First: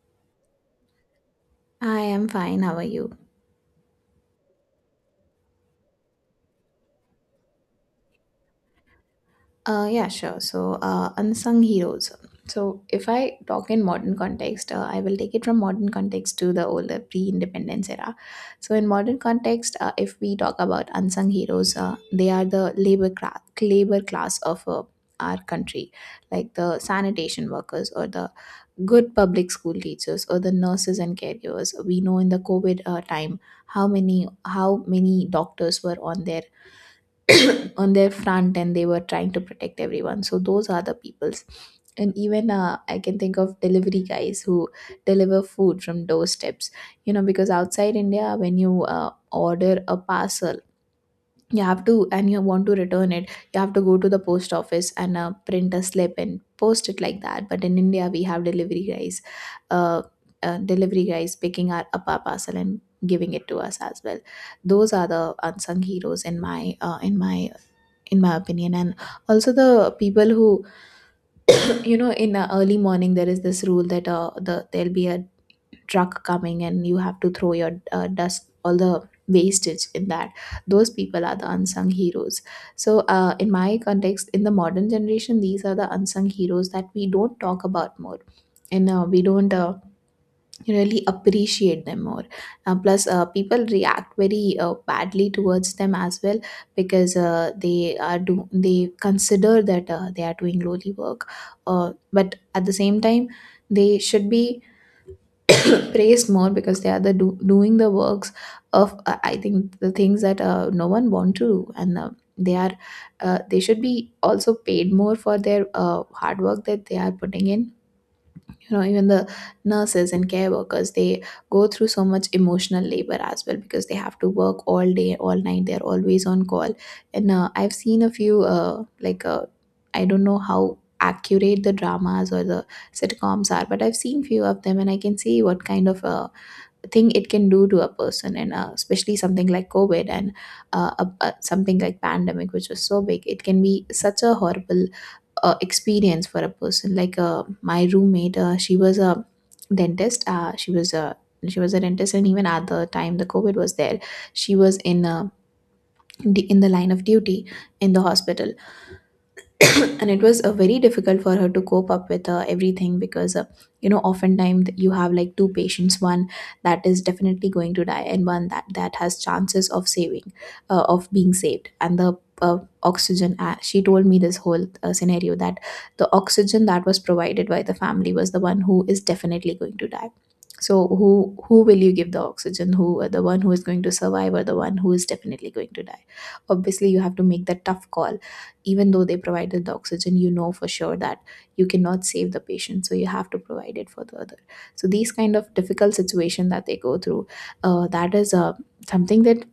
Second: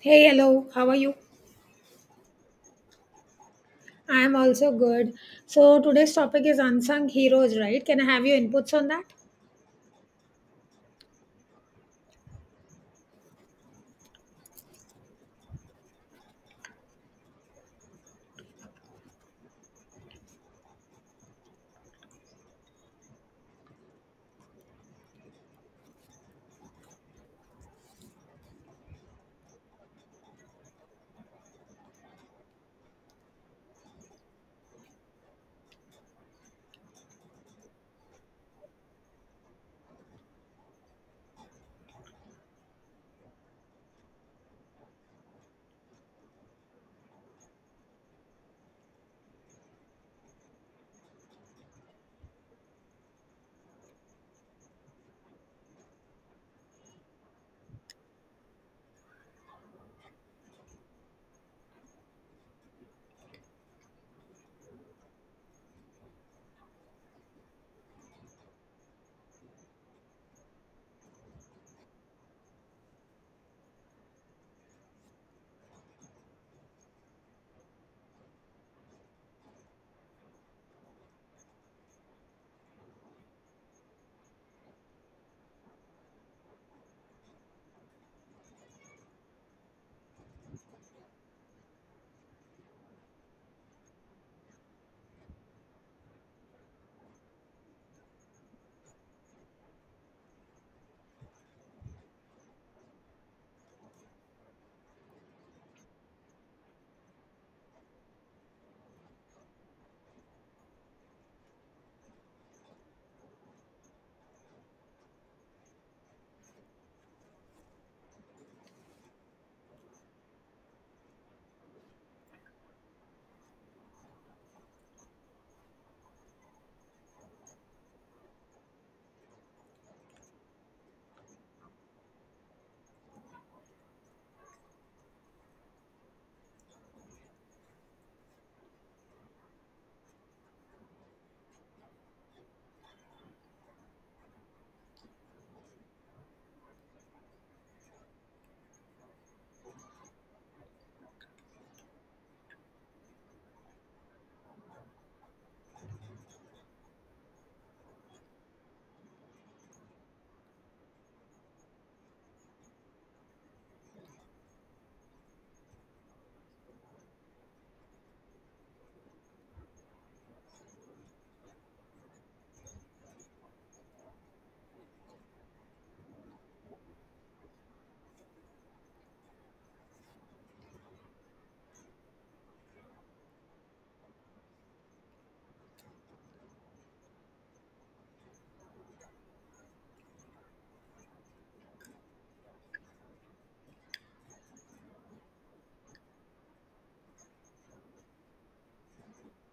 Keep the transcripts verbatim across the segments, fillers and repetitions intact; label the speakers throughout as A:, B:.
A: Hey, hello, how are you?
B: I am fine. How are you?
A: I am also good. So, today's topic is unsung heroes, right? Can I have your inputs on that?
B: Uh, yeah, sure. So, uh, unsung heroes. So, if I talk in modern context, uh, I will take it from modern context to the older pre-independence era. So, in modern context, uh, if we talk about unsung heroes, uh, they are the labor class, labor class of uh, our country, like the sanitation workers or the good public school teachers or the nurses and caregivers. We know in the COVID uh, time how many how many doctors were on their on their front and they were trying to protect everyone, so those are the peoples. And even uh, I can think of delivery guys who deliver food from doorsteps, you know, because outside India, when you uh, order a parcel, you have to, and you want to return it, you have to go to the post office and uh, print a slip and post it like that. But in India, we have delivery guys, uh, uh, delivery guys picking our up our parcel and giving it to us as well. Those are the unsung heroes in my uh, in my in my opinion. And also the people who, you know, in the early morning, there is this rule that uh, the there'll be a truck coming and you have to throw your uh, dust, all the wastage in that. Those people are the unsung heroes. So uh, in my context, in the modern generation, these are the unsung heroes that we don't talk about more. And uh, we don't uh, you really appreciate them more. Uh, plus, uh, people react very uh, badly towards them as well, because uh, they are do they consider that uh, they are doing lowly work. Uh, but at the same time, they should be praised more, because they are the do- doing the works of, uh, I think, the things that uh, no one want to do. And uh, they are uh, they should be also paid more for their uh, hard work that they are putting in. You know, even the nurses and care workers, they go through so much emotional labor as well, because they have to work all day, all night, they're always on call. And uh, I've seen a few uh, like uh, I don't know how accurate the dramas or the sitcoms are, but I've seen few of them, and I can see what kind of uh, thing it can do to a person. And uh, especially something like COVID and uh, a, a- something like pandemic, which was so big, it can be such a horrible uh, experience for a person. Like uh, my roommate, uh, she was a dentist, uh, she was a she was a dentist. And even at the time the COVID was there, she was in uh, d- in the line of duty in the hospital. And it was uh, very difficult for her to cope up with uh, everything, because, uh, you know, oftentimes you have like two patients, one that is definitely going to die and one that that has chances of saving, uh, of being saved. And the uh, oxygen, uh, she told me this whole uh, scenario that the oxygen that was provided by the family was the one who is definitely going to die. So who who will you give the oxygen, who, uh, the one who is going to survive or the one who is definitely going to die? Obviously you have to make that tough call. Even though they provided the oxygen, you know for sure that you cannot save the patient, so you have to provide it for the other. So these kind of difficult situation that they go through, uh, that is uh, something that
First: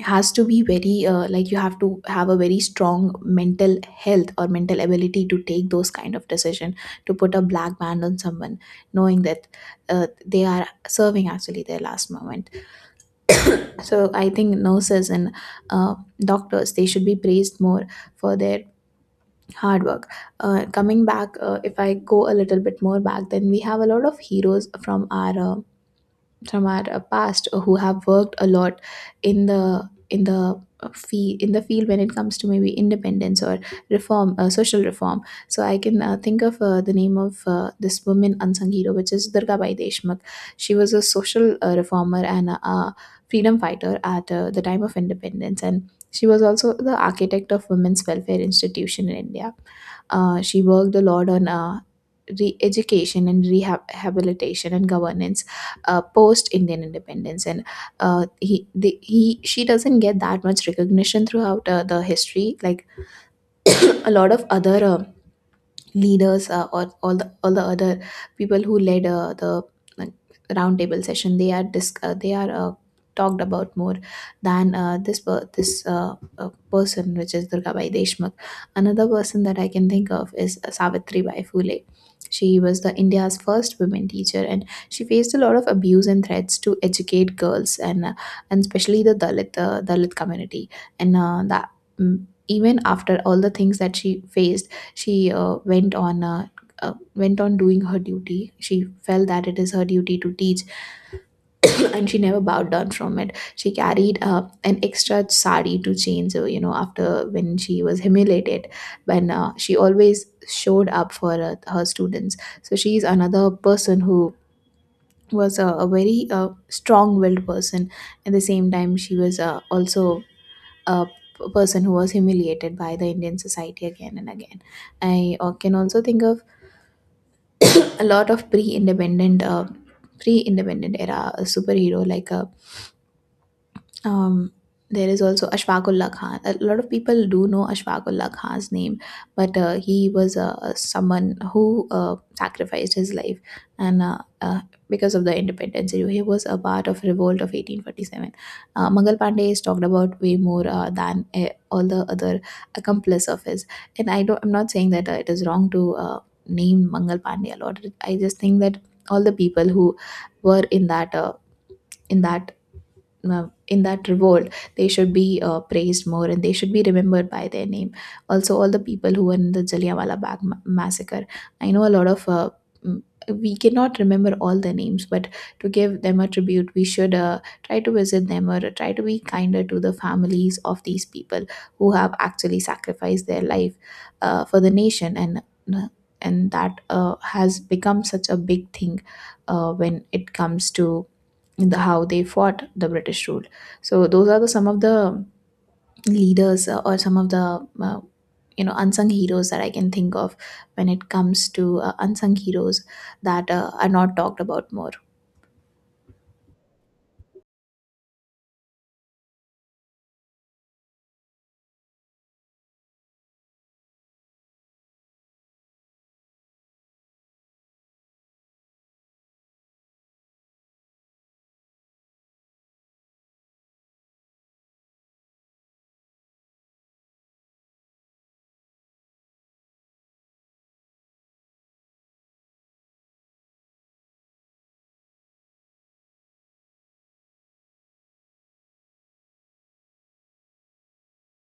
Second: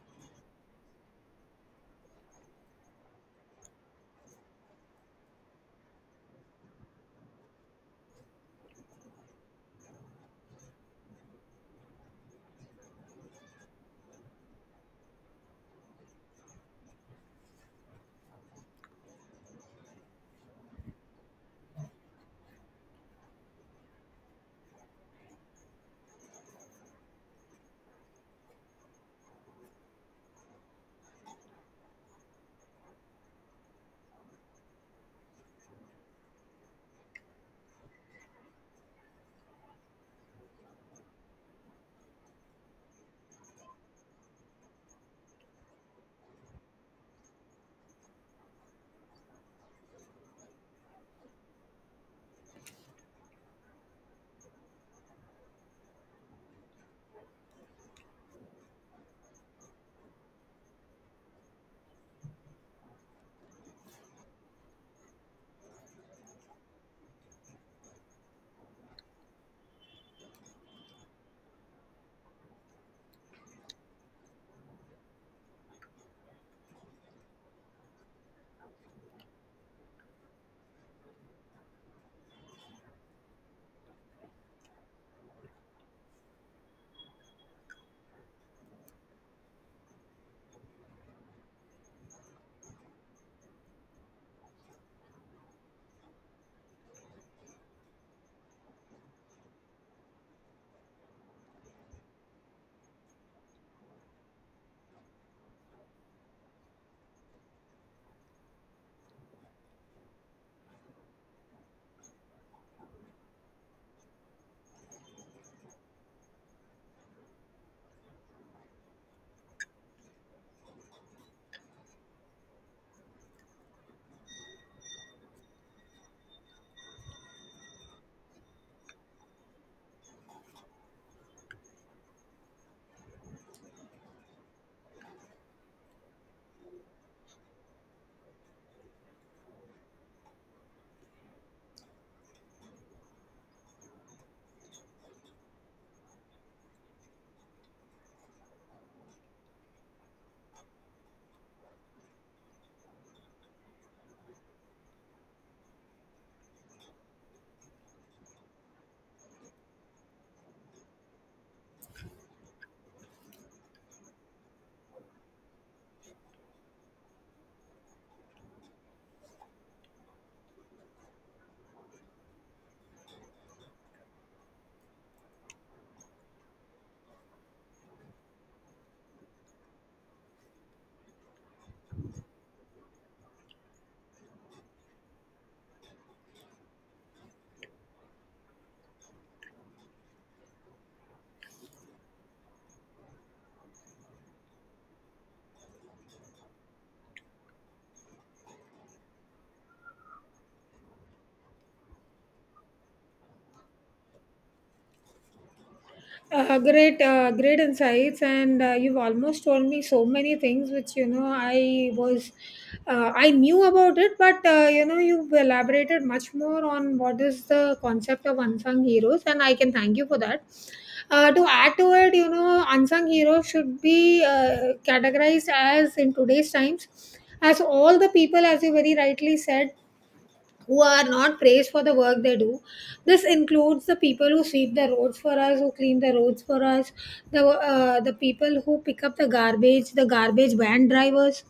B: has to be very uh, like you have to have a very strong mental health or mental ability to take those kind of decision, to put a black band on someone knowing that uh, they are serving actually their last moment. So I think nurses and uh, doctors, they should be praised more for their hard work. Uh, coming back, uh, if I go a little bit more back, then we have a lot of heroes from our uh, from our uh, past who have worked a lot in the in the fee in the field when it comes to maybe independence or reform, uh, social reform. So I can uh, think of uh, the name of uh, this woman unsung hero, which is Durgabai Deshmukh. She was a social uh, reformer and a, a freedom fighter at uh, the time of independence, and she was also the architect of women's welfare institution in India. Uh, she worked a lot on uh, re-education and rehabilitation and governance, uh, post Indian independence. And uh, he the, he she doesn't get that much recognition throughout uh, the history. Like a lot of other uh, leaders, uh, or all the all the other people who led uh, the, like, roundtable session, they are dis- uh, they are uh, talked about more than uh, this per- this uh, uh, person, which is Durgabai Deshmukh. Another person that I can think of is uh, Savitri Bai Phule. She was the India's first women teacher, and she faced a lot of abuse and threats to educate girls, and uh, and especially the Dalit uh, Dalit community. And uh, that, mm, even after all the things that she faced, she uh, went on uh, uh, went on doing her duty. She felt that it is her duty to teach. And she never bowed down from it. She carried uh, an extra sari to change. uh, You know, after when she was humiliated, when uh, she always showed up for uh, her students. So she is another person who was a, a very uh, strong-willed person. At the same time, she was uh, also a p- person who was humiliated by the Indian society again and again. I uh, can also think of a lot of pre-independent uh pre-independent era superhero, like uh, um, there is also Ashfaq Ullah Khan. A lot of people do know Ashfaq Ullah Khan's name, but uh, he was uh, someone who uh, sacrificed his life, and uh, uh, because of the independence, he was a part of revolt of eighteen forty-seven. Uh, Mangal Pandey is talked about way more uh, than uh, all the other accomplice of his, and I don't. I'm not saying that uh, it is wrong to uh, name Mangal Pandey a lot. I just think that all the people who were in that uh, in that uh, in that revolt, they should be uh, praised more and they should be remembered by their name. Also, all the people who were in the Jallianwala Bagh ma- massacre, I know a lot of uh, mm, we cannot remember all their names, but to give them a tribute we should uh, try to visit them or try to be kinder to the families of these people who have actually sacrificed their life uh, for the nation. and and that uh, has become such a big thing uh, when it comes to in the how they fought the British rule. So those are the some of the leaders, uh, or some of the, uh, you know, unsung heroes that I can think of when it comes to uh, unsung heroes that uh, are not talked about more.
A: Uh, great, uh, great insights, and uh, you've almost told me so many things which you know I was, uh, I knew about it, but uh, you know you've elaborated much more on what is the concept of unsung heroes, and I can thank you for that. Uh, to add to it, you know, unsung heroes should be uh, categorized as in today's times as all the people, as you very rightly said, who are not praised for the work they do. This includes the people who sweep the roads for us, who clean the roads for us, the uh, the people who pick up the garbage, the garbage van drivers,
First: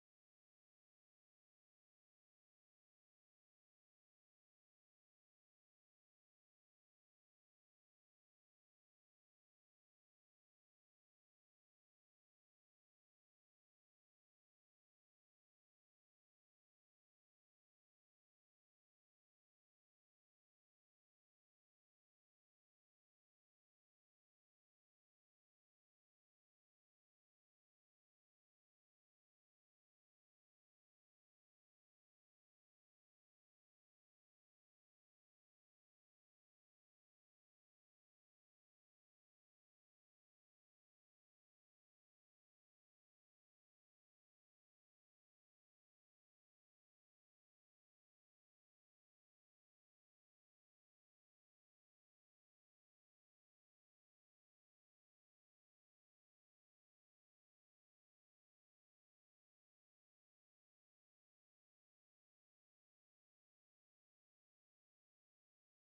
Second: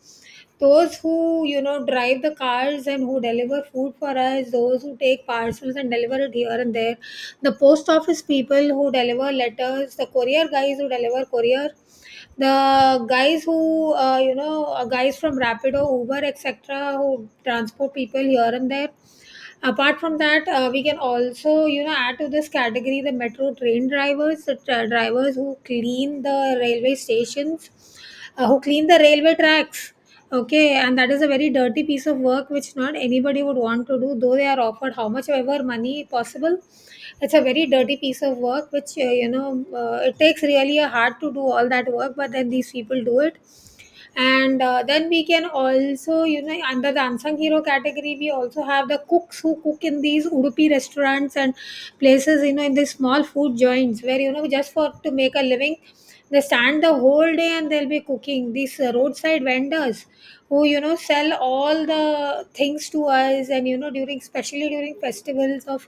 A: those who you know drive the cars and who deliver food for us, those who take parcels and deliver it here and there, the post office people who deliver letters, the courier guys who deliver courier, the guys who uh, you know uh, guys from Rapido, Uber, etc. who transport people here and there. Apart from that, uh, we can also you know add to this category the metro train drivers, the tra- drivers who clean the railway stations, uh, who clean the railway tracks, okay, and that is a very dirty piece of work which not anybody would want to do, though they are offered how much ever money possible. It's a very dirty piece of work which uh, you know uh, it takes really a heart to do all that work, but then these people do it. And uh, then we can also, you know under the unsung hero category we also have the cooks who cook in these Udupi restaurants and places, you know in these small food joints where, you know just for to make a living, they stand the whole day and they'll be cooking. These uh, roadside vendors who you know sell all the things to us, and you know during, especially during festivals of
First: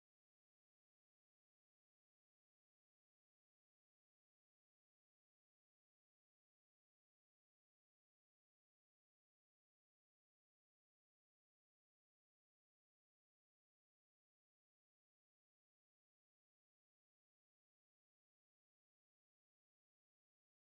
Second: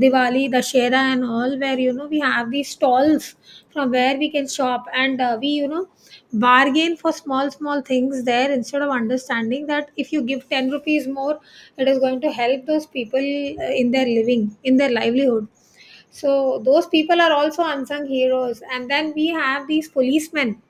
A: Diwali, dashera and all, where you know we have these stalls from where we can shop, and uh, we you know bargain for small small things there, instead of understanding that if you give 10 rupees more it is going to help those people uh, in their living in their livelihood. So those people are also unsung heroes. And then we have these policemen,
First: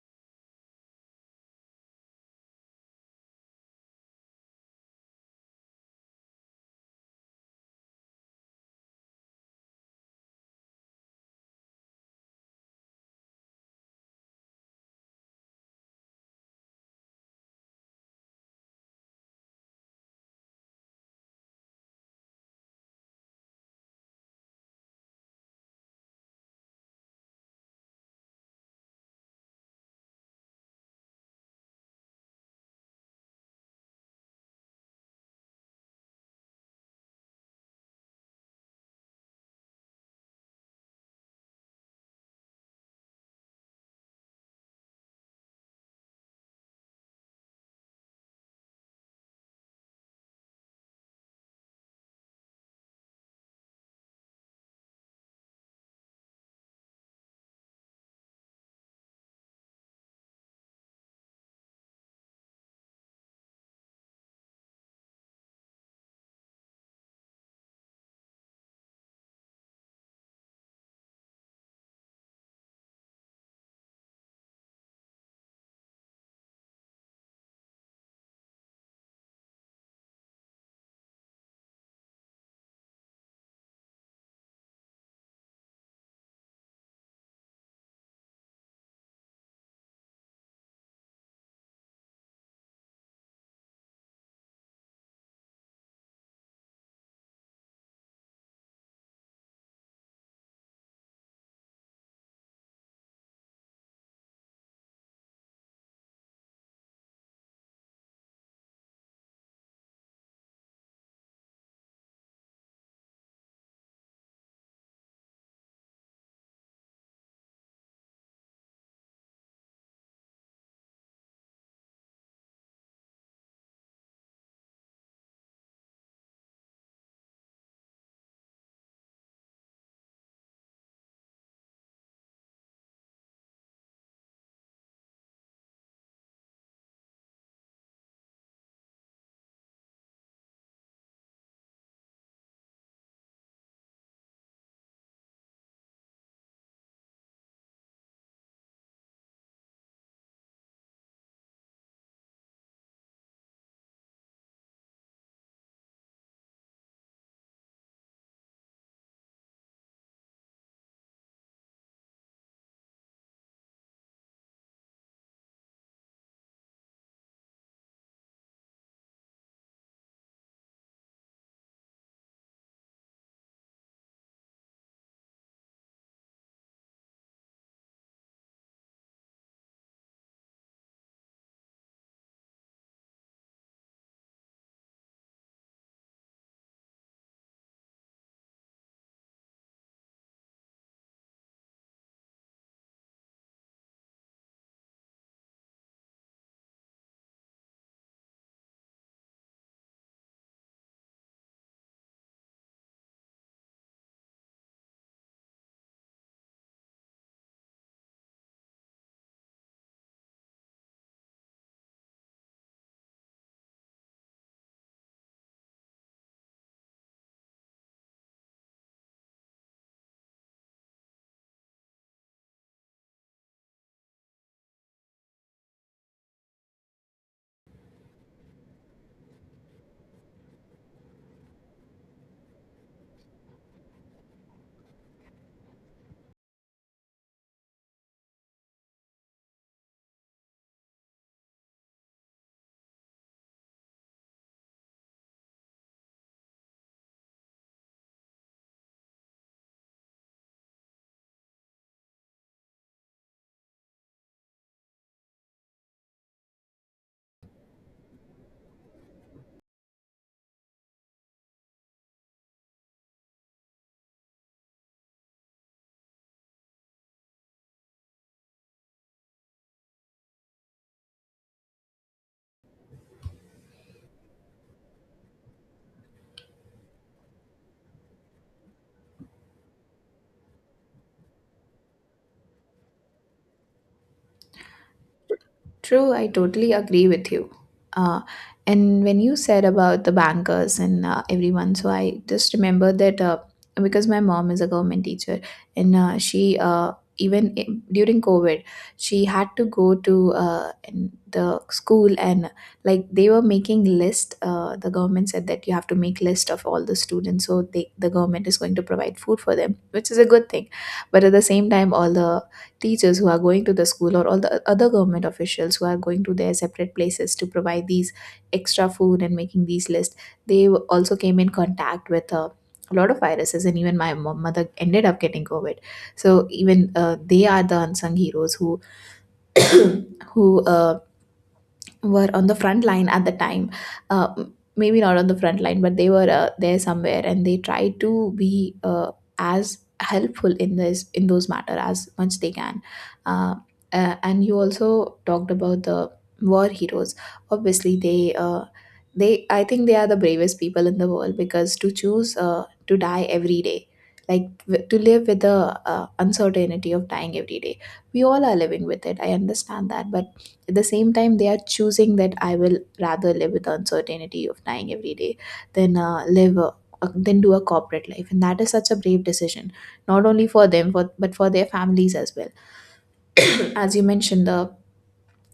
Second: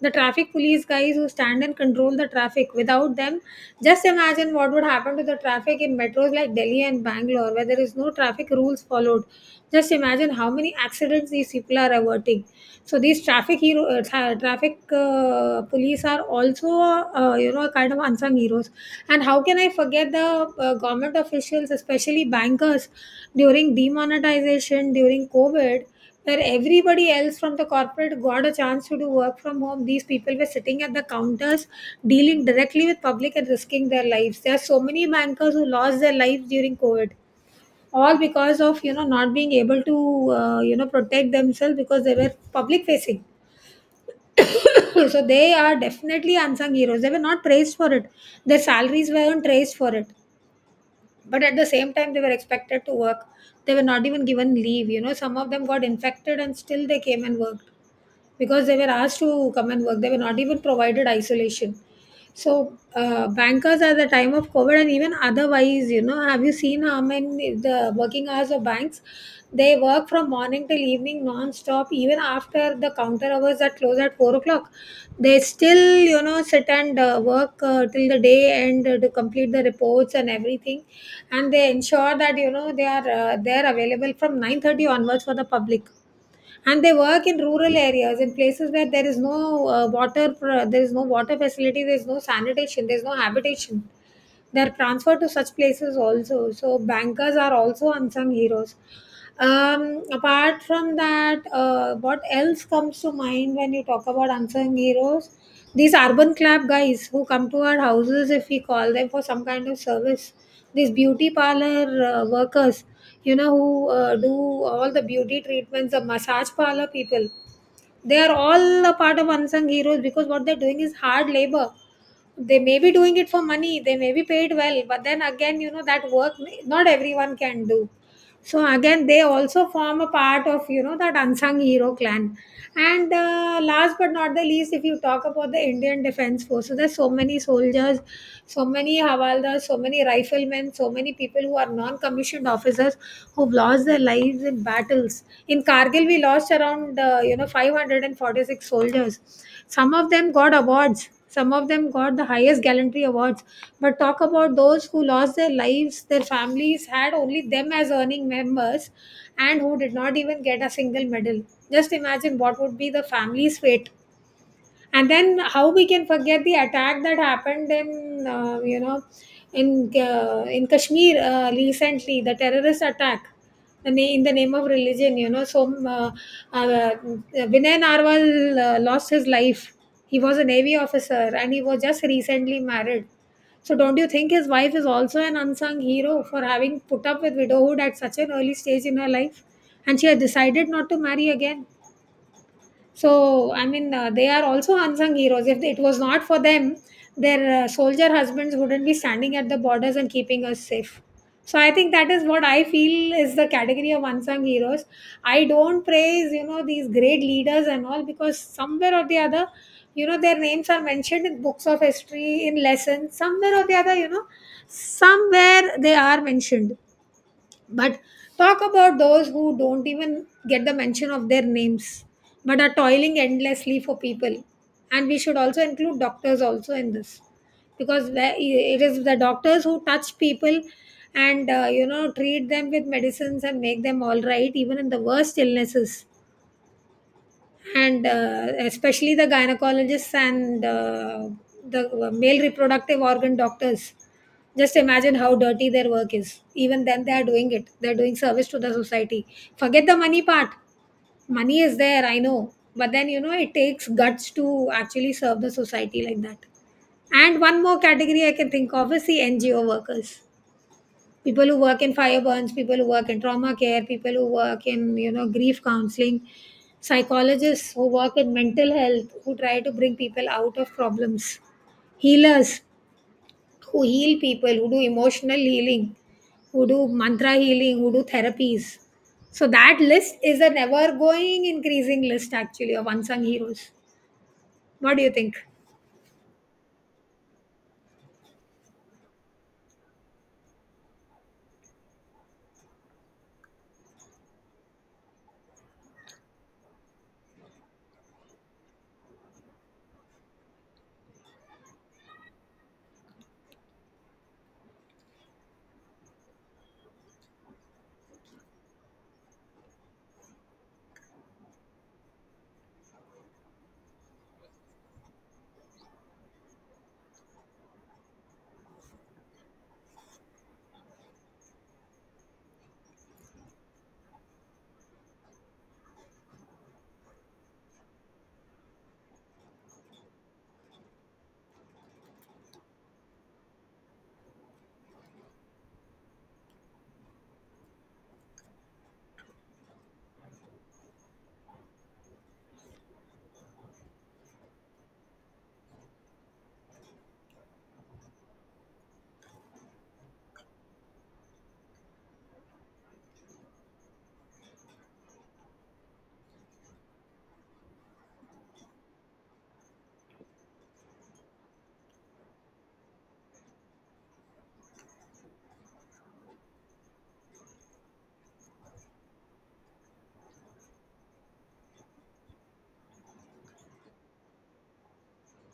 A: the traffic police guys who stand and control the traffic. Without them, just imagine what would happen to the traffic in metros like Delhi and Bangalore, where there is no traffic rules followed. Just imagine how many accidents these people are averting. So these traffic hero, uh, tra- traffic uh, police are also, uh, you know, kind of unsung heroes. And how can I forget the uh, government officials, especially bankers, during demonetization, during COVID, where everybody else from the corporate got a chance to do work from home. These people were sitting at the counters, dealing directly with public and risking their lives. There are so many bankers who lost their lives during COVID, all because of you know not being able to uh, you know protect themselves because they were public facing. So they are definitely unsung heroes. They were not praised for it, their salaries weren't praised for it, but at the same time they were expected to work. They were not even given leave you know Some of them got infected and still they came and worked because they were asked to come and work. They were not even provided isolation. So uh, bankers at the time of COVID and even otherwise, you know, have you seen how many the working hours of banks? They work from morning till evening non-stop. Even after the counter hours that close at four o'clock, they still you know sit and uh, work uh, till the day end uh, to complete the reports and everything, and they ensure that you know they are uh, they are available from nine thirty onwards for the public, and they work in rural areas, in places where there is no uh, water pro- there is no water facility, there is no sanitation, there is no habitation. They are transferred to such places also, so bankers are also unsung heroes. Um, apart from that, uh, what else comes to mind when you talk about unsung heroes? These urban club guys who come to our houses if we call them for some kind of service. These beauty parlor uh, workers, you know, who uh, do all the beauty treatments, the massage parlor people. They are all a part of unsung heroes because what they're doing is hard labor. They may be doing it for money, they may be paid well, but then again, you know, that work may- not everyone can do. So again, they also form a part of you know that unsung hero clan. And uh, last but not the least, if you talk about the Indian Defense Force, so there's so many soldiers, so many havaldars, so many riflemen, so many people who are non-commissioned officers who've lost their lives in battles. In Kargil, we lost around uh, you know five hundred forty-six soldiers. Some of them got awards, some of them got the highest gallantry awards, but talk about those who lost their lives. Their families had only them as earning members, and who did not even get a single medal. Just imagine what would be the family's fate. And then how we can forget the attack that happened in uh, you know in uh, in Kashmir uh, recently, the terrorist attack, the na- in the name of religion you know so uh, uh, Vinay Narwal uh, lost his life. He was a navy officer and he was just recently married. So don't you think his wife is also an unsung hero for having put up with widowhood at such an early stage in her life? And she had decided not to marry again. So, I mean, uh, they are also unsung heroes. If it was not for them, their uh, soldier husbands wouldn't be standing at the borders and keeping us safe. So, I think that is what I feel is the category of unsung heroes. I don't praise, you know, these great leaders and all because somewhere or the other, you know, their names are mentioned in books of history, in lessons, somewhere or the other. You know, somewhere they are mentioned, but talk about those who don't even get the mention of their names but are toiling endlessly for people. And we should also include doctors also in this, because where- it is the doctors who touch people and uh, you know treat them with medicines and make them all right even in the worst illnesses, and uh, especially the gynecologists and uh, the uh, male reproductive organ doctors. Just imagine how dirty their work is. Even then they are doing it, they're doing service to the society. Forget the money part, money is there, I know, but then you know it takes guts to actually serve the society like that. And one more category I can think of is the NGO workers, people who work in fire burns, people who work in trauma care, people who work in you know grief counseling, psychologists who work in mental health who try to bring people out of problems, healers who heal people, who do emotional healing, who do mantra healing, who do therapies. So that list is an ever going increasing list actually of unsung heroes. What do you think?
B: True, I totally agree with you. Uh, and when you said about the bankers and, uh, everyone, so I just remember that uh, because my mom is a government teacher, and uh, she uh, even i- during COVID, she had to go to uh, in the school, and like they were making list. Uh, the government said that you have to make list of all the students, so they, the government is going to provide food for them, which is a good thing. But at the same time, all the teachers who are going to the school or all the other government officials who are going to their separate places to provide these extra food and making these lists they w- also came in contact with uh, a lot of viruses, and even my mo- mother ended up getting COVID. So even uh, they are the unsung heroes who who uh, were on the front line at the time. Uh, m- maybe not on the front line, but they were uh, there somewhere, and they tried to be uh, as helpful in this in those matter as much they can. uh, uh, and you also talked about the war heroes. Obviously they uh, they I think they are the bravest people in the world, because to choose uh, to die every day, like w- to live with the uh, uncertainty of dying every day. We all are living with it, I understand that, but at the same time, they are choosing that I will rather live with the uncertainty of dying every day than uh, live a, a- than do a corporate life, and that is such a brave decision, not only for them for, but for their families as well. As you mentioned the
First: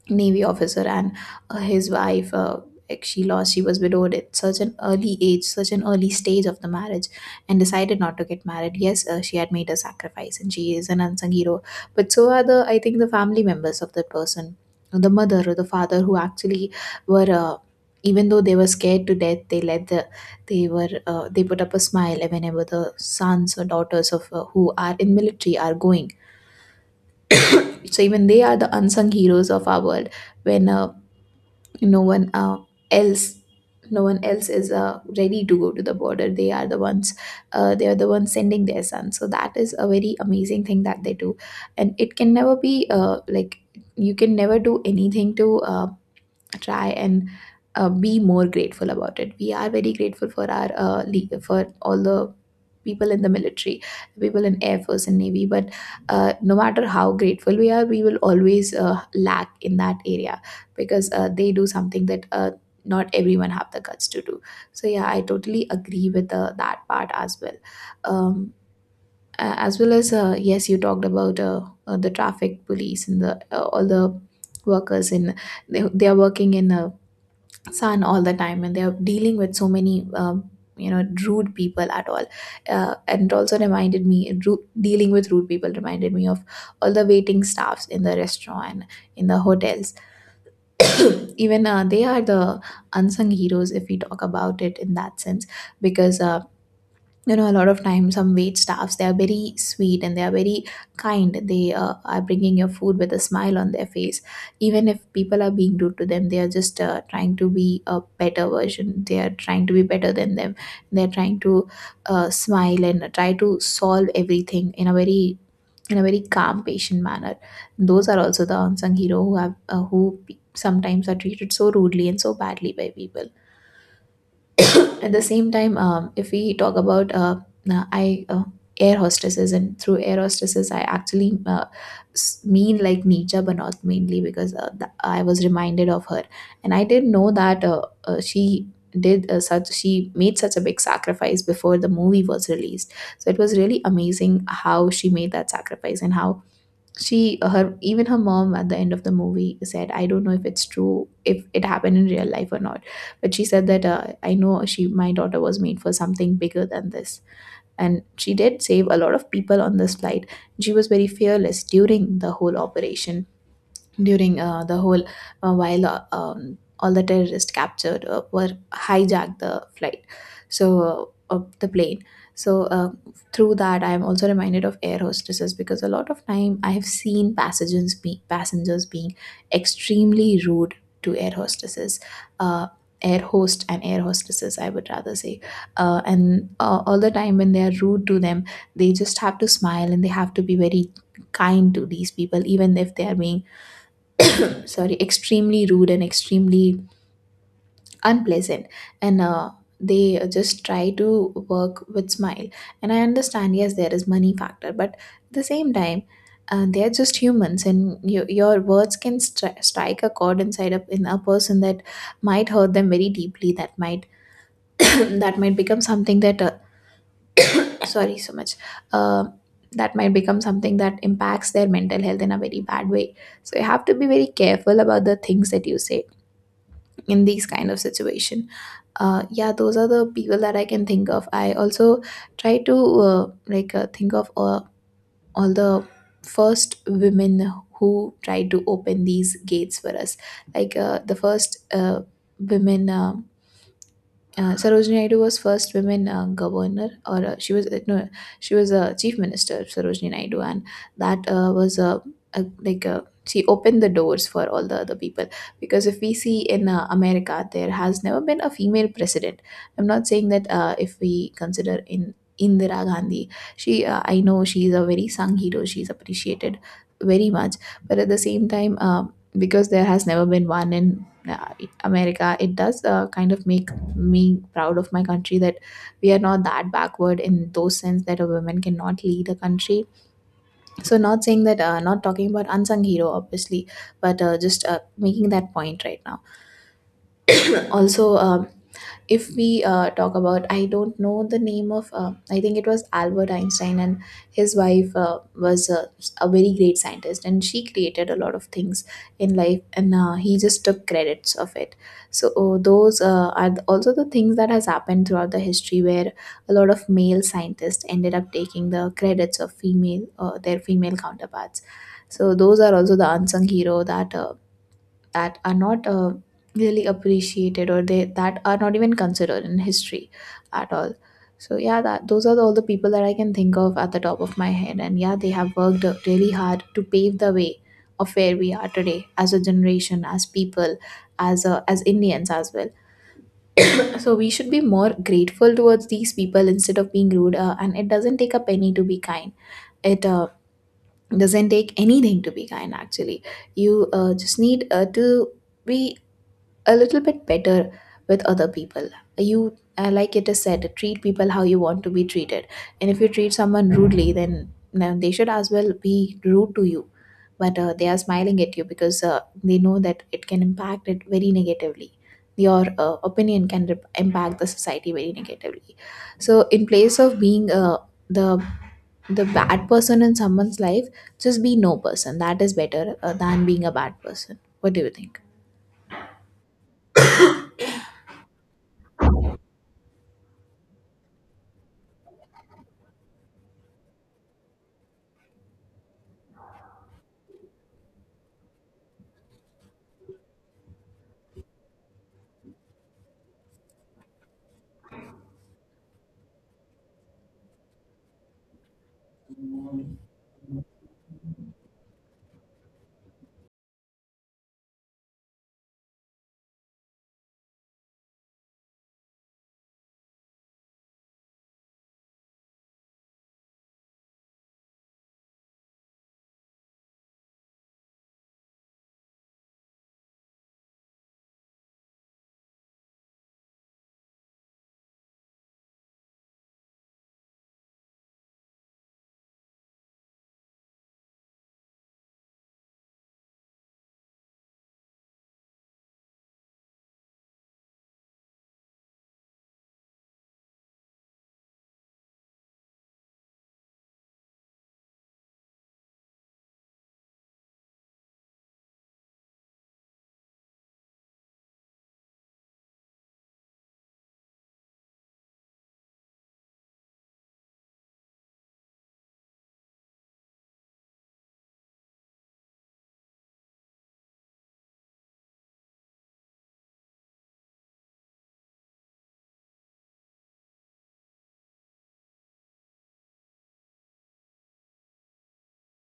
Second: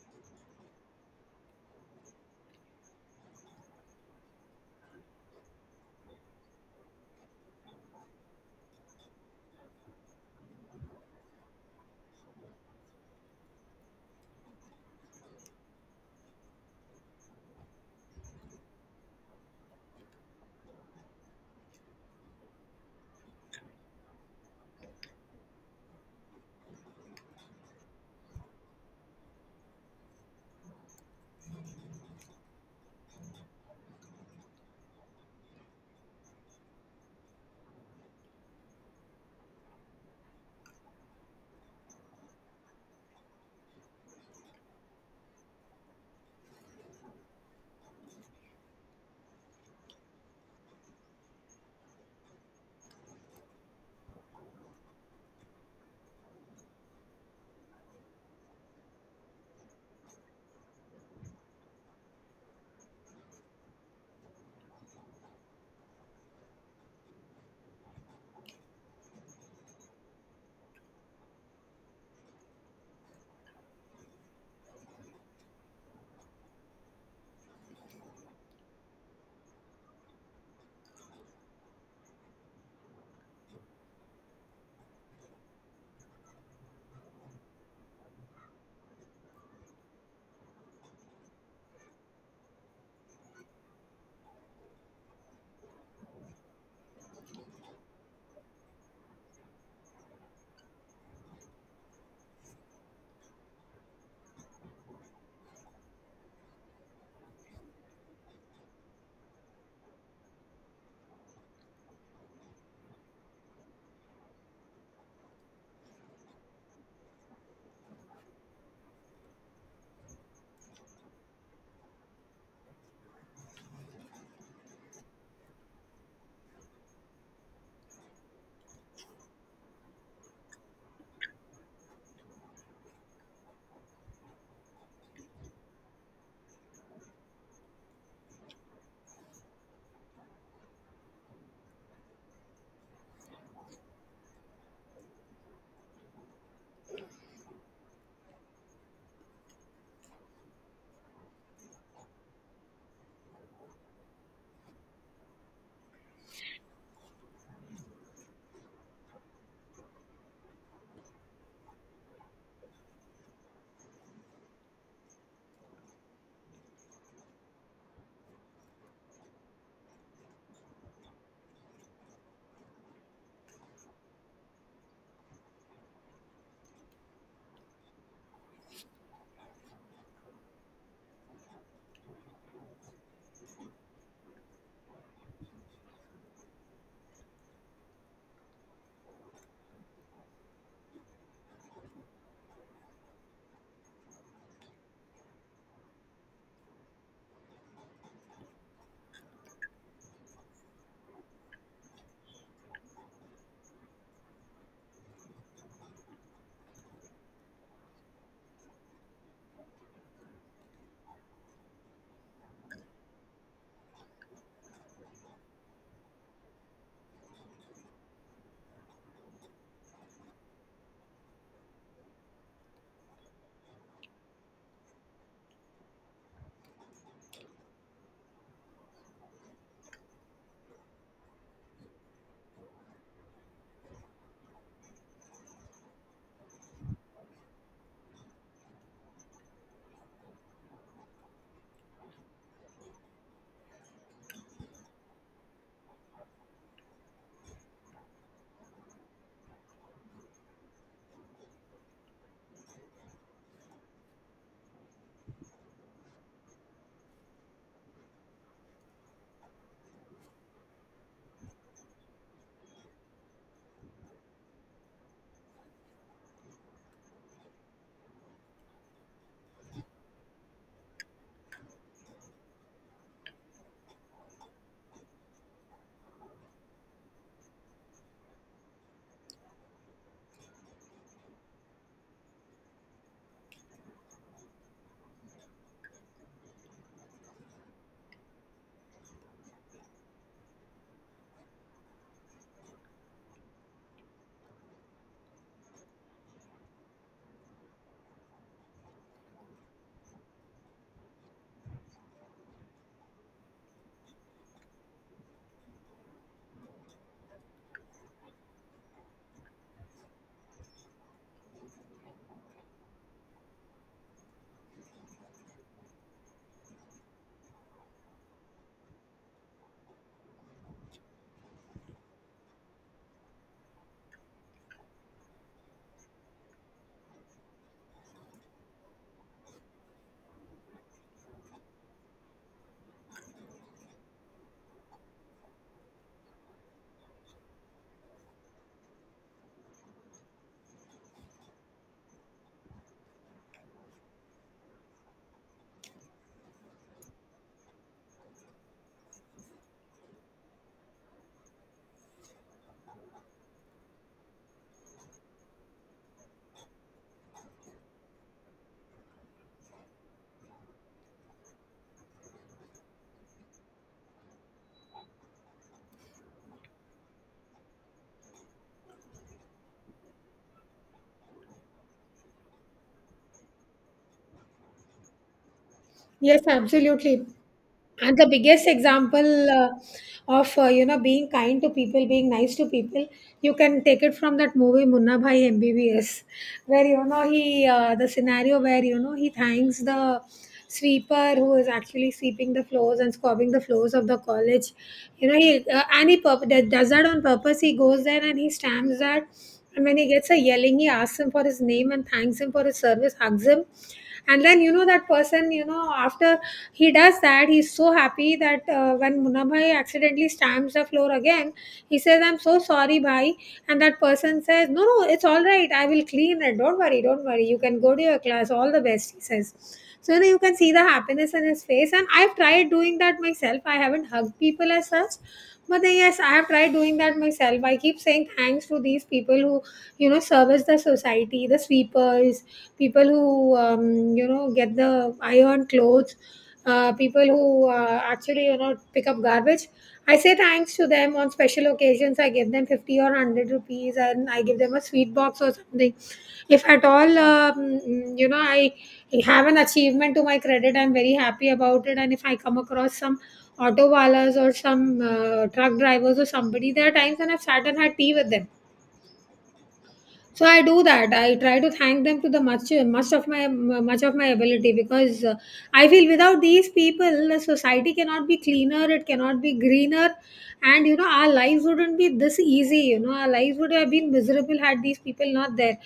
B: navy officer and uh, his wife uh, like, she lost she was widowed at such an early age, such an early stage of the marriage, and decided not to get married. Yes, uh, she had made a sacrifice and she is an unsung hero, but so are the, I think, the family members of that person, the mother or the father who actually were uh, even though they were scared to death, they let the they were uh, they put up a smile whenever the sons or daughters of uh, who are in military are going. So even they are the unsung heroes of our world. When uh, no one uh, else, no one else is uh, ready to go to the border, they are the ones. Uh, they are the ones sending their son, so that is a very amazing thing that they do. And it can never be uh, like, you can never do anything to uh, try and uh, be more grateful about it. We are very grateful for our uh, le- for all the people in the military, the people in air force and navy. But uh, no matter how grateful we are, we will always uh, lack in that area, because uh, they do something that uh, not everyone have the guts to do. So yeah, I totally agree with uh, that part as well. Um, a- as well as uh, yes, you talked about uh, uh, the traffic police and the uh, all the workers in they, they are working in uh, son all the time, and they're dealing with so many um, you know rude people at all. Uh, and it also reminded me ru- dealing with rude people reminded me of all the waiting staffs in the restaurant, in the hotels. Even uh, they are the unsung heroes, if we talk about it in that sense, because uh, you know, a lot of times some wait staffs, they are very sweet and they are very kind. They uh, are bringing your food with a smile on their face. Even if people are being rude to them, they are just uh, trying to be a better version, they are trying to be better than them. They are trying to uh, smile and try to solve everything in a very, in a very calm, patient manner. Those are also the unsung hero who have uh, who pe- sometimes are treated so rudely and so badly by people. At the same time, um, if we talk about uh, uh, I uh, air hostesses. And through air hostesses, I actually uh, s- mean like Nietzsche, but mainly because uh, th- I was reminded of her, and I didn't know that uh, uh, she did uh, such she made such a big sacrifice before the movie was released. So it was really amazing how she made that sacrifice. And how she her even her mom at the end of the movie said, I don't know if it's true, if it happened in real life or not, but she said that uh, I know she my daughter was made for something bigger than this. And she did save a lot of people on this flight. She was very fearless during the whole operation, during uh, the whole uh, while uh, um, all the terrorists captured uh, were hijacked the flight, so uh, of the plane. So uh, through that, I am also reminded of air hostesses, because a lot of time I have seen passengers be- passengers being extremely rude to air hostesses. uh, Air host and air hostesses, I would rather say. Uh, and uh, All the time when they are rude to them, they just have to smile, and they have to be very kind to these people, even if they are being, sorry, extremely rude and extremely unpleasant. And uh, they just try to work with smile. And I understand, yes, there is money factor, but at the same time, uh, they're just humans, and you, your words can stri- strike a chord inside a, in a person that might hurt them very deeply, that might that might become something that uh, sorry so much, uh, that might become something that impacts their mental health in a very bad way. So you have to be very careful about the things that you say in these kind of situation. Uh, yeah, those are the people that I can think of. I also try to uh, like uh, think of uh, all the first women who tried to open these gates for us, like uh, the first uh, women uh, uh, Sarojini Naidu was first women uh, governor, or uh, she was uh, no, she was a uh, chief minister, Sarojini Naidu, and that uh, was uh, a like uh she opened the doors for all the other people. Because if we see in uh, America, there has never been a female president. I'm not saying that uh, if we consider in Indira Gandhi, she uh, I know she is a very sung hero, she's appreciated very much, but at the same time. Uh, Because there has never been one in uh, America, it does uh, kind of make me proud of my country that we are not that backward in those sense that a woman cannot lead a country. So not saying that uh, not talking about unsung hero, obviously, but uh, just uh, making that point right now. Also, um, if we uh, talk about, I don't know the name of uh, I think it was Albert Einstein, and his wife uh, was a, a very great scientist, and she created a lot of things in life, and uh, he just took credits of it. So uh, those uh, are the- also the things that has happened throughout the history, where a lot of male scientists ended up taking the credits of female uh, their female counterparts. So those are also the unsung hero that uh, that are not uh, really appreciated, or they that are not even considered in history at all. So yeah, that those are all the people that I can think of at the top of my head, and yeah, they have worked really hard to pave the way of where we are today as a generation, as people, as uh, as Indians as well. So we should be more grateful towards these people instead of being rude. Uh, and it doesn't take a penny to be kind. It uh, doesn't take anything to be kind, actually. You uh, just need uh, to be a little bit better with other people. You uh, like, it is said, treat people how you want to be treated. And if you treat someone rudely, then now they should as well be rude to you. But uh, they are smiling at you because uh, they know that it can impact it very negatively. Your uh, opinion can rep- impact the society very negatively. So in place of being uh, the the bad person in someone's life, just be no person, that is better uh, than being a bad person. What do you think?
A: Yes, absolutely. And the biggest example uh, of uh, you know being kind to people, being nice to people, you can take it from that movie Munna Bhai MBBS, where you know he uh, the scenario where you know he thanks the sweeper who is actually sweeping the floors and scrubbing the floors of the college. you know he uh, and he purp- that does that on purpose. He goes there and he stamps that, and when he gets a yelling, he asks him for his name and thanks him for his service, hugs him. And then you know that person, you know after he does that, he's so happy that uh, when Munna Bhai accidentally stamps the floor again, he says, "I'm so sorry, bhai," and that person says, "No, no, it's all right, I will clean it, don't worry, don't worry, you can go to your class, all the best," he says. So you know you can see the happiness in his face. And I've tried doing that myself. I haven't hugged people as such, but then, yes, I have tried doing that myself. I keep saying thanks to these people who you know service the society, the sweepers, people who um, you know get the iron clothes, uh, people who uh, actually you know pick up garbage. I say thanks to them on special occasions. I give them fifty or one hundred rupees, and I give them a sweet box or something. If at all, um, you know, I have an achievement to my credit, I'm very happy about it. And if I come across some auto wallahs or some uh, truck drivers or somebody, there are times when I've sat and had tea with them, so I do that. I try to thank them to the much much of my much of my ability because uh, I feel without these people the society cannot be cleaner, it cannot be greener, and you know our lives wouldn't be this easy. You know our lives would have been miserable had these people not there.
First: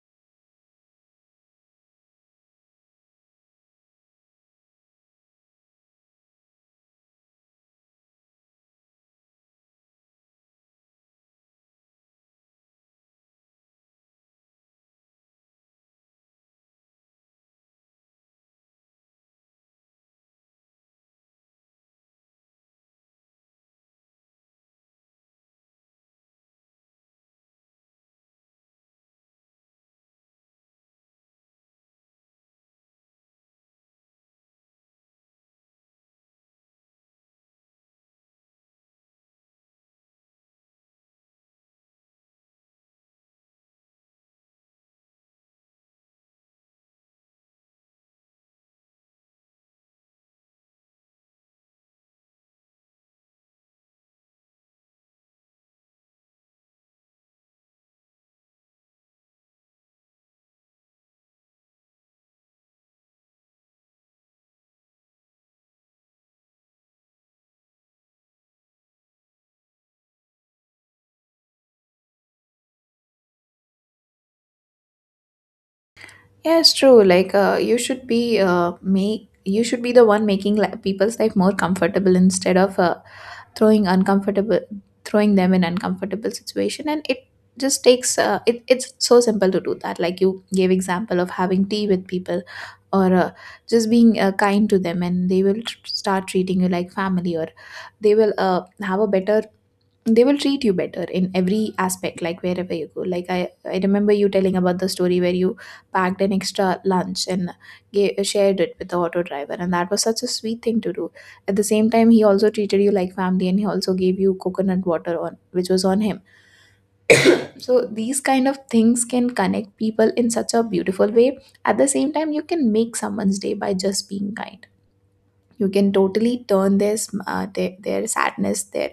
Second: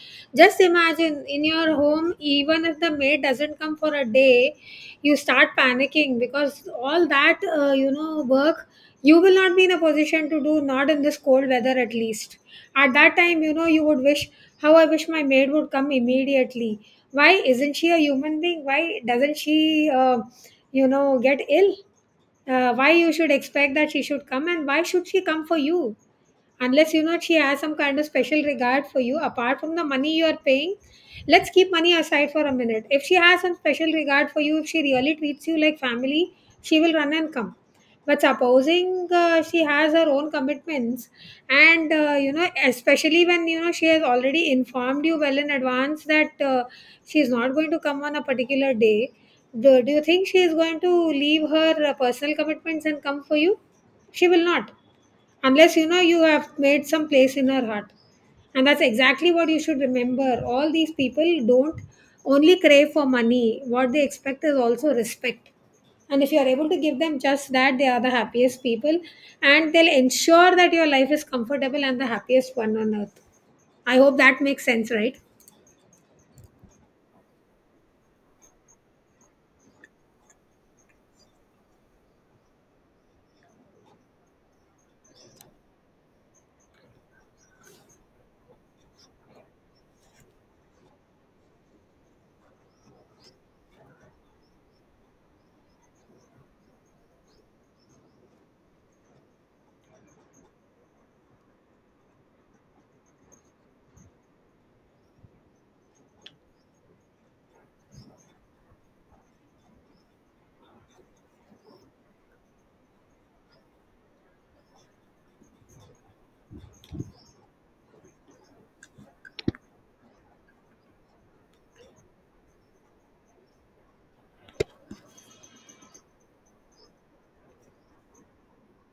A: Just imagine, in your home, even if the maid doesn't come for a day, you start panicking because all that uh, you know work you will not be in a position to do, not in this cold weather at least. At that time, you know, you would wish, how I wish my maid would come immediately. Why isn't she a human being? Why doesn't she, uh, you know, get ill? Uh, why you should expect that she should come, and why should she come for you unless, you know, she has some kind of special regard for you apart from the money you are paying? Let's keep money aside for a minute. If she has some special regard for you, if she really treats you like family, she will run and come. But supposing uh, she has her own commitments, and uh, you know especially when, you know, she has already informed you well in advance that uh, she is not going to come on a particular day, do, do you think she is going to leave her uh, personal commitments and come for you? She will not, unless, you know, you have made some place in her heart. And that's exactly what you should remember. All these people don't only crave for money. What they expect is also respect. And if you are able to give them just that, they are the happiest people, and they'll ensure that your life is comfortable and the happiest one on earth. I hope that makes sense, right?
B: Yeah, it's true. Like, uh, you should be uh, make you should be the one making li- people's life more comfortable instead of uh, throwing uncomfortable throwing them in uncomfortable situation. And it just takes uh, it. It's so simple to do that. Like you gave example of having tea with people, or uh, just being uh, kind to them, and they will tr- start treating you like family, or they will uh, have a better they will treat you better in every aspect, like wherever you go. Like i i remember you telling about the story where you packed an extra lunch and gave, shared it with the auto driver, and that was such a sweet thing to do. At the same time, he also treated you like family, and he also gave you coconut water on which was on him. So these kind of things can connect people in such a beautiful way. At the same time, you can make someone's day by just being kind. You can totally turn their sm- uh, their, their sadness their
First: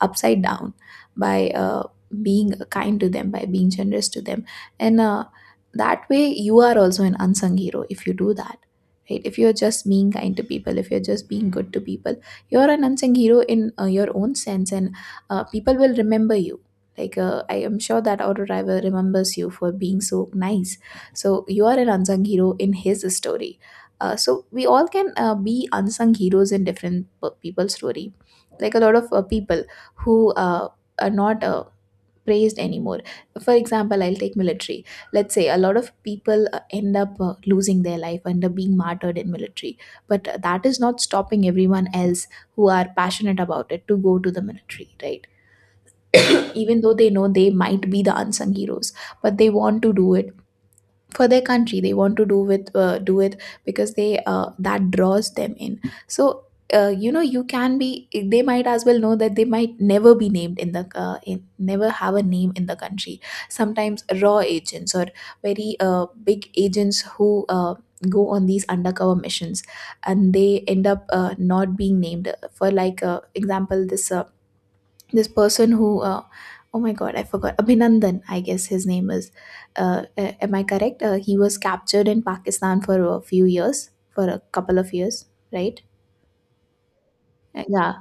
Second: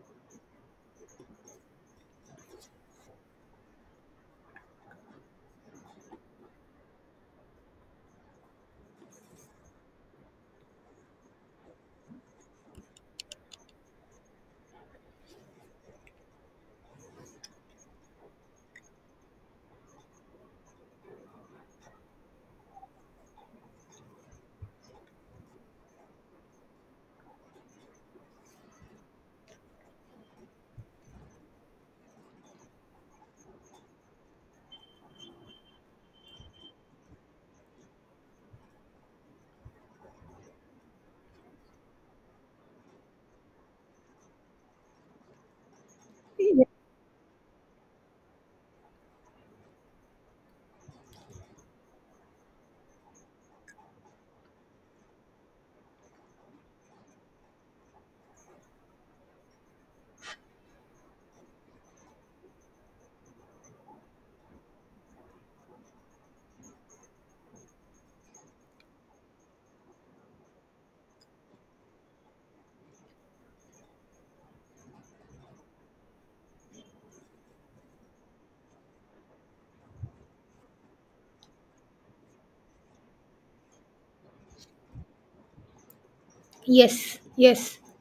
B: upside down by uh, being kind to them, by being generous to them. And uh, That way, you are also an unsung hero if you do that, right? If you're just being kind to people, if you're just being good to people, you're an unsung hero in uh, your own sense. And uh, People will remember you. Like uh, I am sure that auto driver remembers you for being so nice. So you are an unsung hero in his story. Uh, so we all can uh, be unsung heroes in different p- people's story. Like a lot of uh, people who uh, are not uh, praised anymore. For example, I'll take military. Let's say a lot of people uh, end up uh, losing their life, end up being martyred in military. But uh, that is not stopping everyone else who are passionate about it to go to the military, right?
A: Yes,
B: Even though they know they might be the unsung heroes, but they want to do it for their country. They want to do with uh, do it because they uh, that draws them in. So uh, you know, you can be they might as well know that they might never be named in the uh, in, never have a name in the country. Sometimes RAW agents or very uh, big agents who uh, go on these undercover missions, and they end up uh, not being named. For like uh, example, this uh, this person who uh, oh my god, I forgot, Abhinandan, I guess his name is, uh, a- am I correct? uh, he was captured in Pakistan for a few years, for a couple of years, right?
A: yes,
B: Uh,
A: yes.
B: yeah.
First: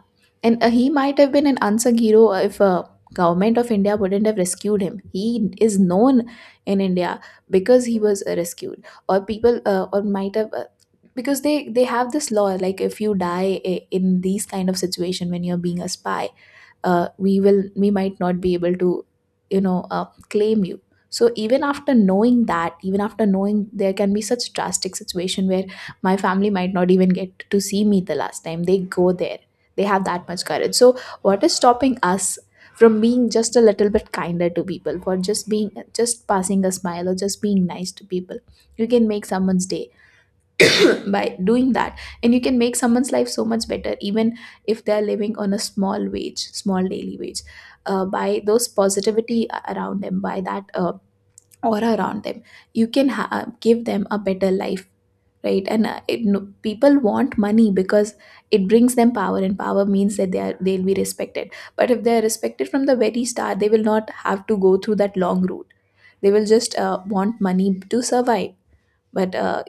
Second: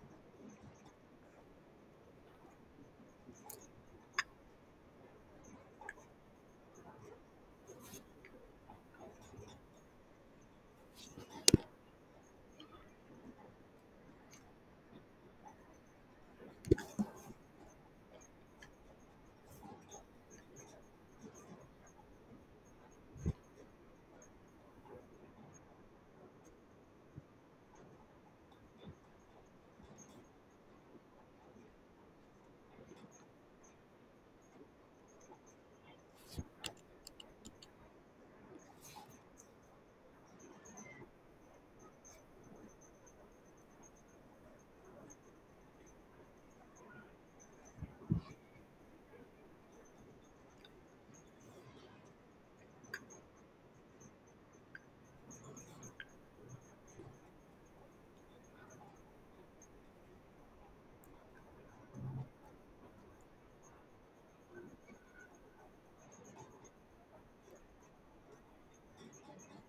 B: And uh, he might have been an unsung hero if uh, government of India wouldn't have rescued him. He is known in India because he was uh, rescued, or people uh, or might have uh, because they they have this law, like if you die i- in these kind of situation when you're being a spy, uh, we will we might not be able to, you know, uh, claim you. So even after knowing that, even after knowing there can be such drastic situation where my family might not even get to see me the last time, they go there. They have that much courage, so what is stopping us from being just a little bit kinder to people, for just being just passing a smile, or just being nice to people? You can make someone's day by doing that, and you can make someone's life so much better, even if they're living on a small wage, small daily wage, uh, by those positivity a- around them, by that uh, aura around them, you can ha- uh, give them a better life, right? and uh, it, no, people want money because it brings them power, and power means that they are they'll be respected. But if they are respected from the very start, they will not have to go through that long route. They will just uh, want money to survive. But uh,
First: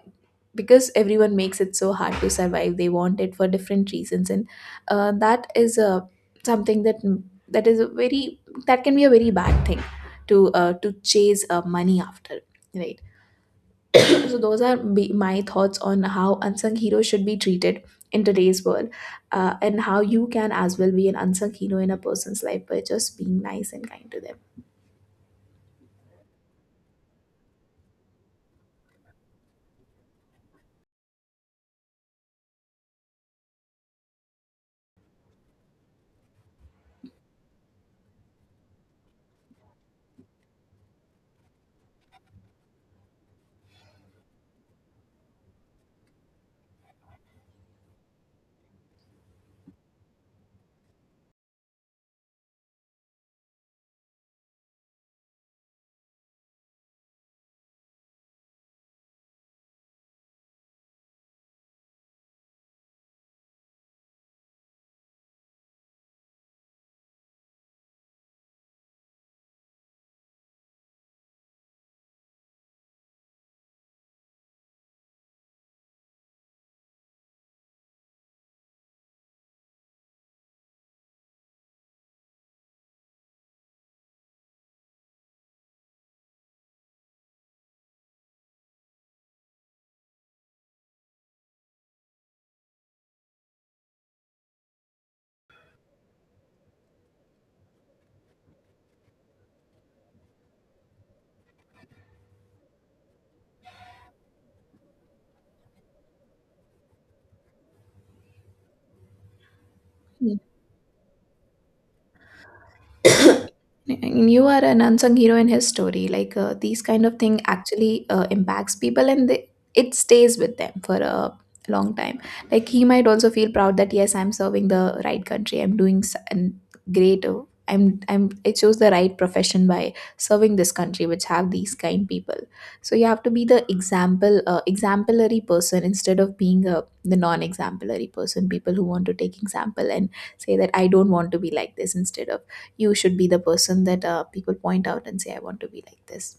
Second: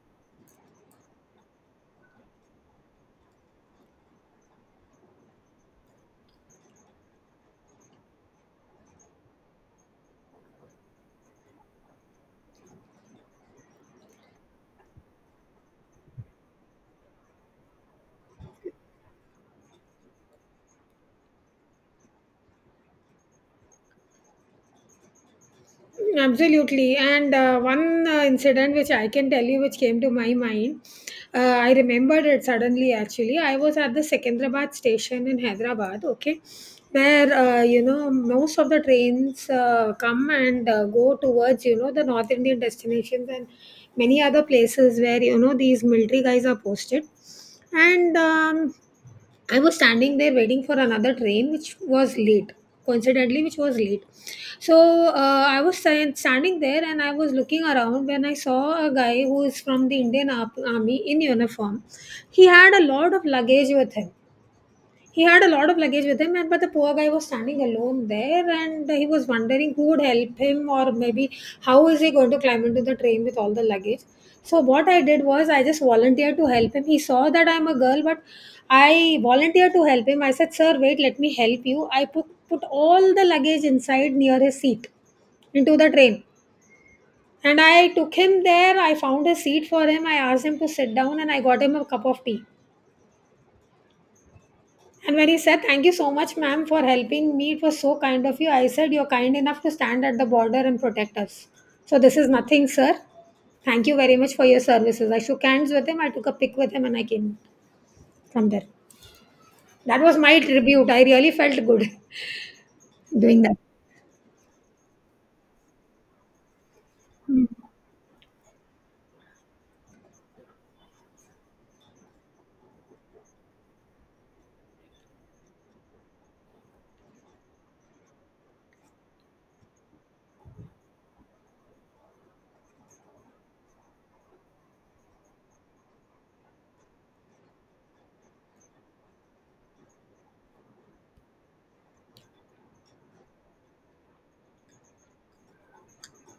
B: because everyone makes it so hard to survive, they want it for different reasons. And uh, that is uh, something that mm, that is a very that can be a very bad thing to uh, to chase uh, money after, right? So those are be- my thoughts on how unsung heroes should be treated in today's world, uh, and how you can as well be an unsung hero in a person's life by just being nice and kind to them.
A: Absolutely. And uh, one uh, incident which I can tell you, which came to my mind, uh, I remembered it suddenly actually. I was at the Secunderabad station in Hyderabad, okay, where, uh, you know, most of the trains uh, come and uh, go towards, you know, the North Indian destinations and many other places where, you know, these military guys are posted. And um, I was standing there waiting for another train, which was late, coincidentally, which was late. So uh, I was sta- standing there and I was looking around when I saw a guy who is from the Indian Ar- Army in uniform. He had a lot of luggage with him. He had a lot of luggage with him, and but the poor guy was standing alone there, and he was wondering who would help him, or maybe how is he going to climb into the train with all the luggage. So what I did was I just volunteered to help him. He saw that I'm a girl, but I volunteered to help him. I said, "Sir, wait, let me help you." I put put all the luggage inside near his seat into the train. And I took him there. I found a seat for him. I asked him to sit down and I got him a cup of tea. And when he said, "Thank you so much, ma'am, for helping me, it was so kind of you," I said, "You're kind enough to stand at the border and protect us. So this is nothing, sir. Thank you very much for your services." I shook hands with him, I took a pic with him, and I came from there. That was my tribute. I really felt good doing that.
B: And you are an unsung hero in his story. Like uh, these kind of thing actually uh, impacts people, and they, it stays with them for a long time. Like he might also feel proud that yes, I'm serving the right country. I'm doing s- and great. uh, I'm I'm I chose the right profession by serving this country, which have these kind people. So you have to be the example, uh, exemplary person, instead of being a, the non-exemplary person. People who want to take example and say that I don't want to be like this, instead of you should be the person that uh, people point out and say I want to be like this.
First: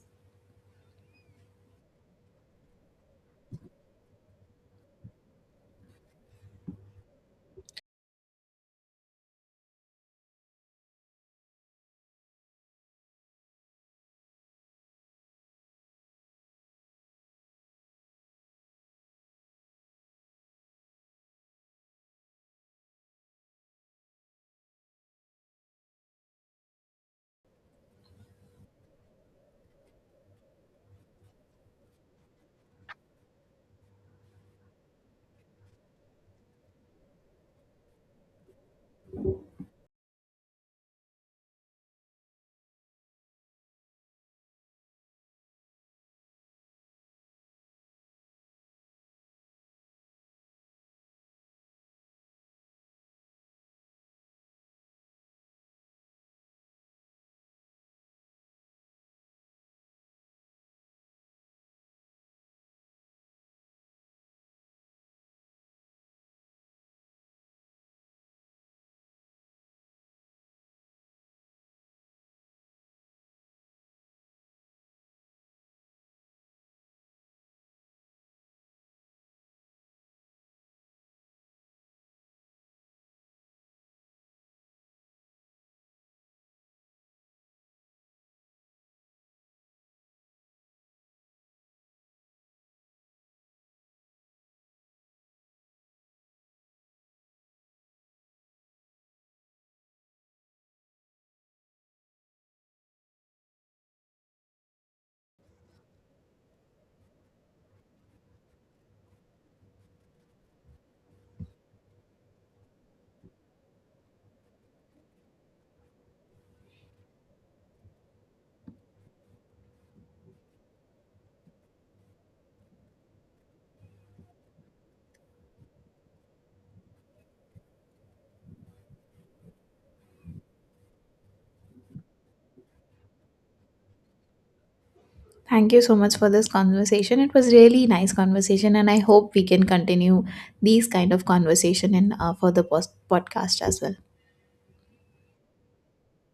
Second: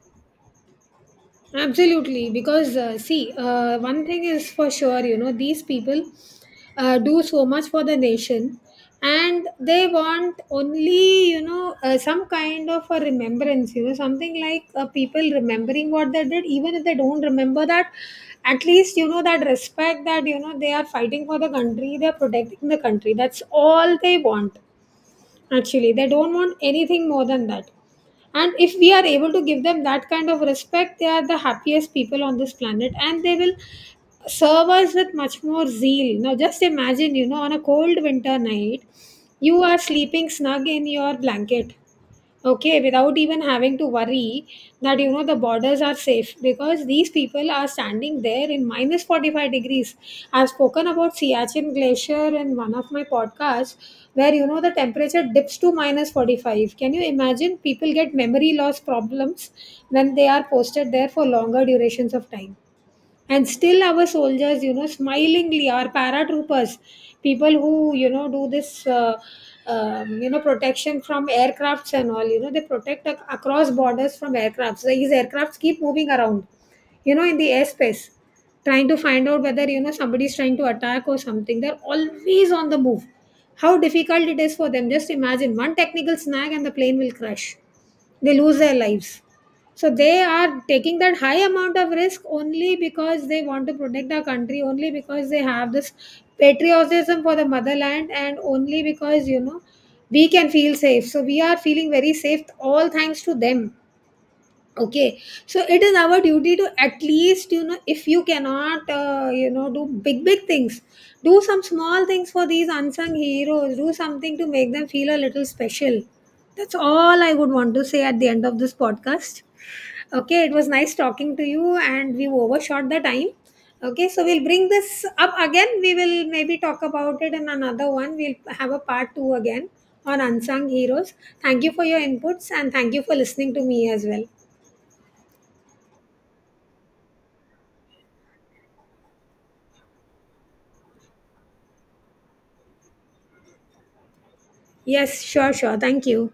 A: Absolutely, because uh, see, uh, one thing is for sure, you know, these people uh, do so much for the nation, and they want only, you know, uh, some kind of a remembrance, you know, something like uh, people remembering what they did. Even if they don't remember that, at least, you know, that respect that, you know, they are fighting for the country, they're protecting the country. That's all they want. Actually, they don't want anything more than that. And if we are able to give them that kind of respect, they are the happiest people on this planet, and they will serve us with much more zeal. Now, just imagine, you know, on a cold winter night, you are sleeping snug in your blanket, okay, without even having to worry that, you know, the borders are safe because these people are standing there in minus forty-five degrees. I've spoken about Siachen Glacier in one of my podcasts, where, you know, the temperature dips to minus forty-five. Can you imagine, people get memory loss problems when they are posted there for longer durations of time. And still, our soldiers, you know, smilingly, our paratroopers, people who, you know, do this uh, um, you know, protection from aircrafts and all, you know, they protect ac- across borders from aircrafts. So these aircrafts keep moving around, you know, in the airspace, trying to find out whether, you know, somebody is trying to attack or something. They're always on the move. How difficult it is for them. Just imagine, one technical snag and the plane will crash, they lose their lives. So they are taking that high amount of risk only because they want to protect our country, only because they have this patriotism for the motherland, and only because, you know, we can feel safe. So we are feeling very safe, all thanks to them, okay. So it is our duty to at least, you know, if you cannot uh, you know do big big things, do some small things for these unsung heroes. Do something to make them feel a little special. That's all I would want to say at the end of this podcast. Okay, it was nice talking to you, and we've overshot the time. Okay, so we'll bring this up again. We will maybe talk about it in another one. We'll have a part two again on unsung heroes. Thank you for your inputs and thank you for listening to me as well.
B: Thank you so much for this conversation. It was really nice conversation, and I hope we can continue these kind of conversation in uh, for the post- podcast as well.
A: Yes, sure, sure. Thank you.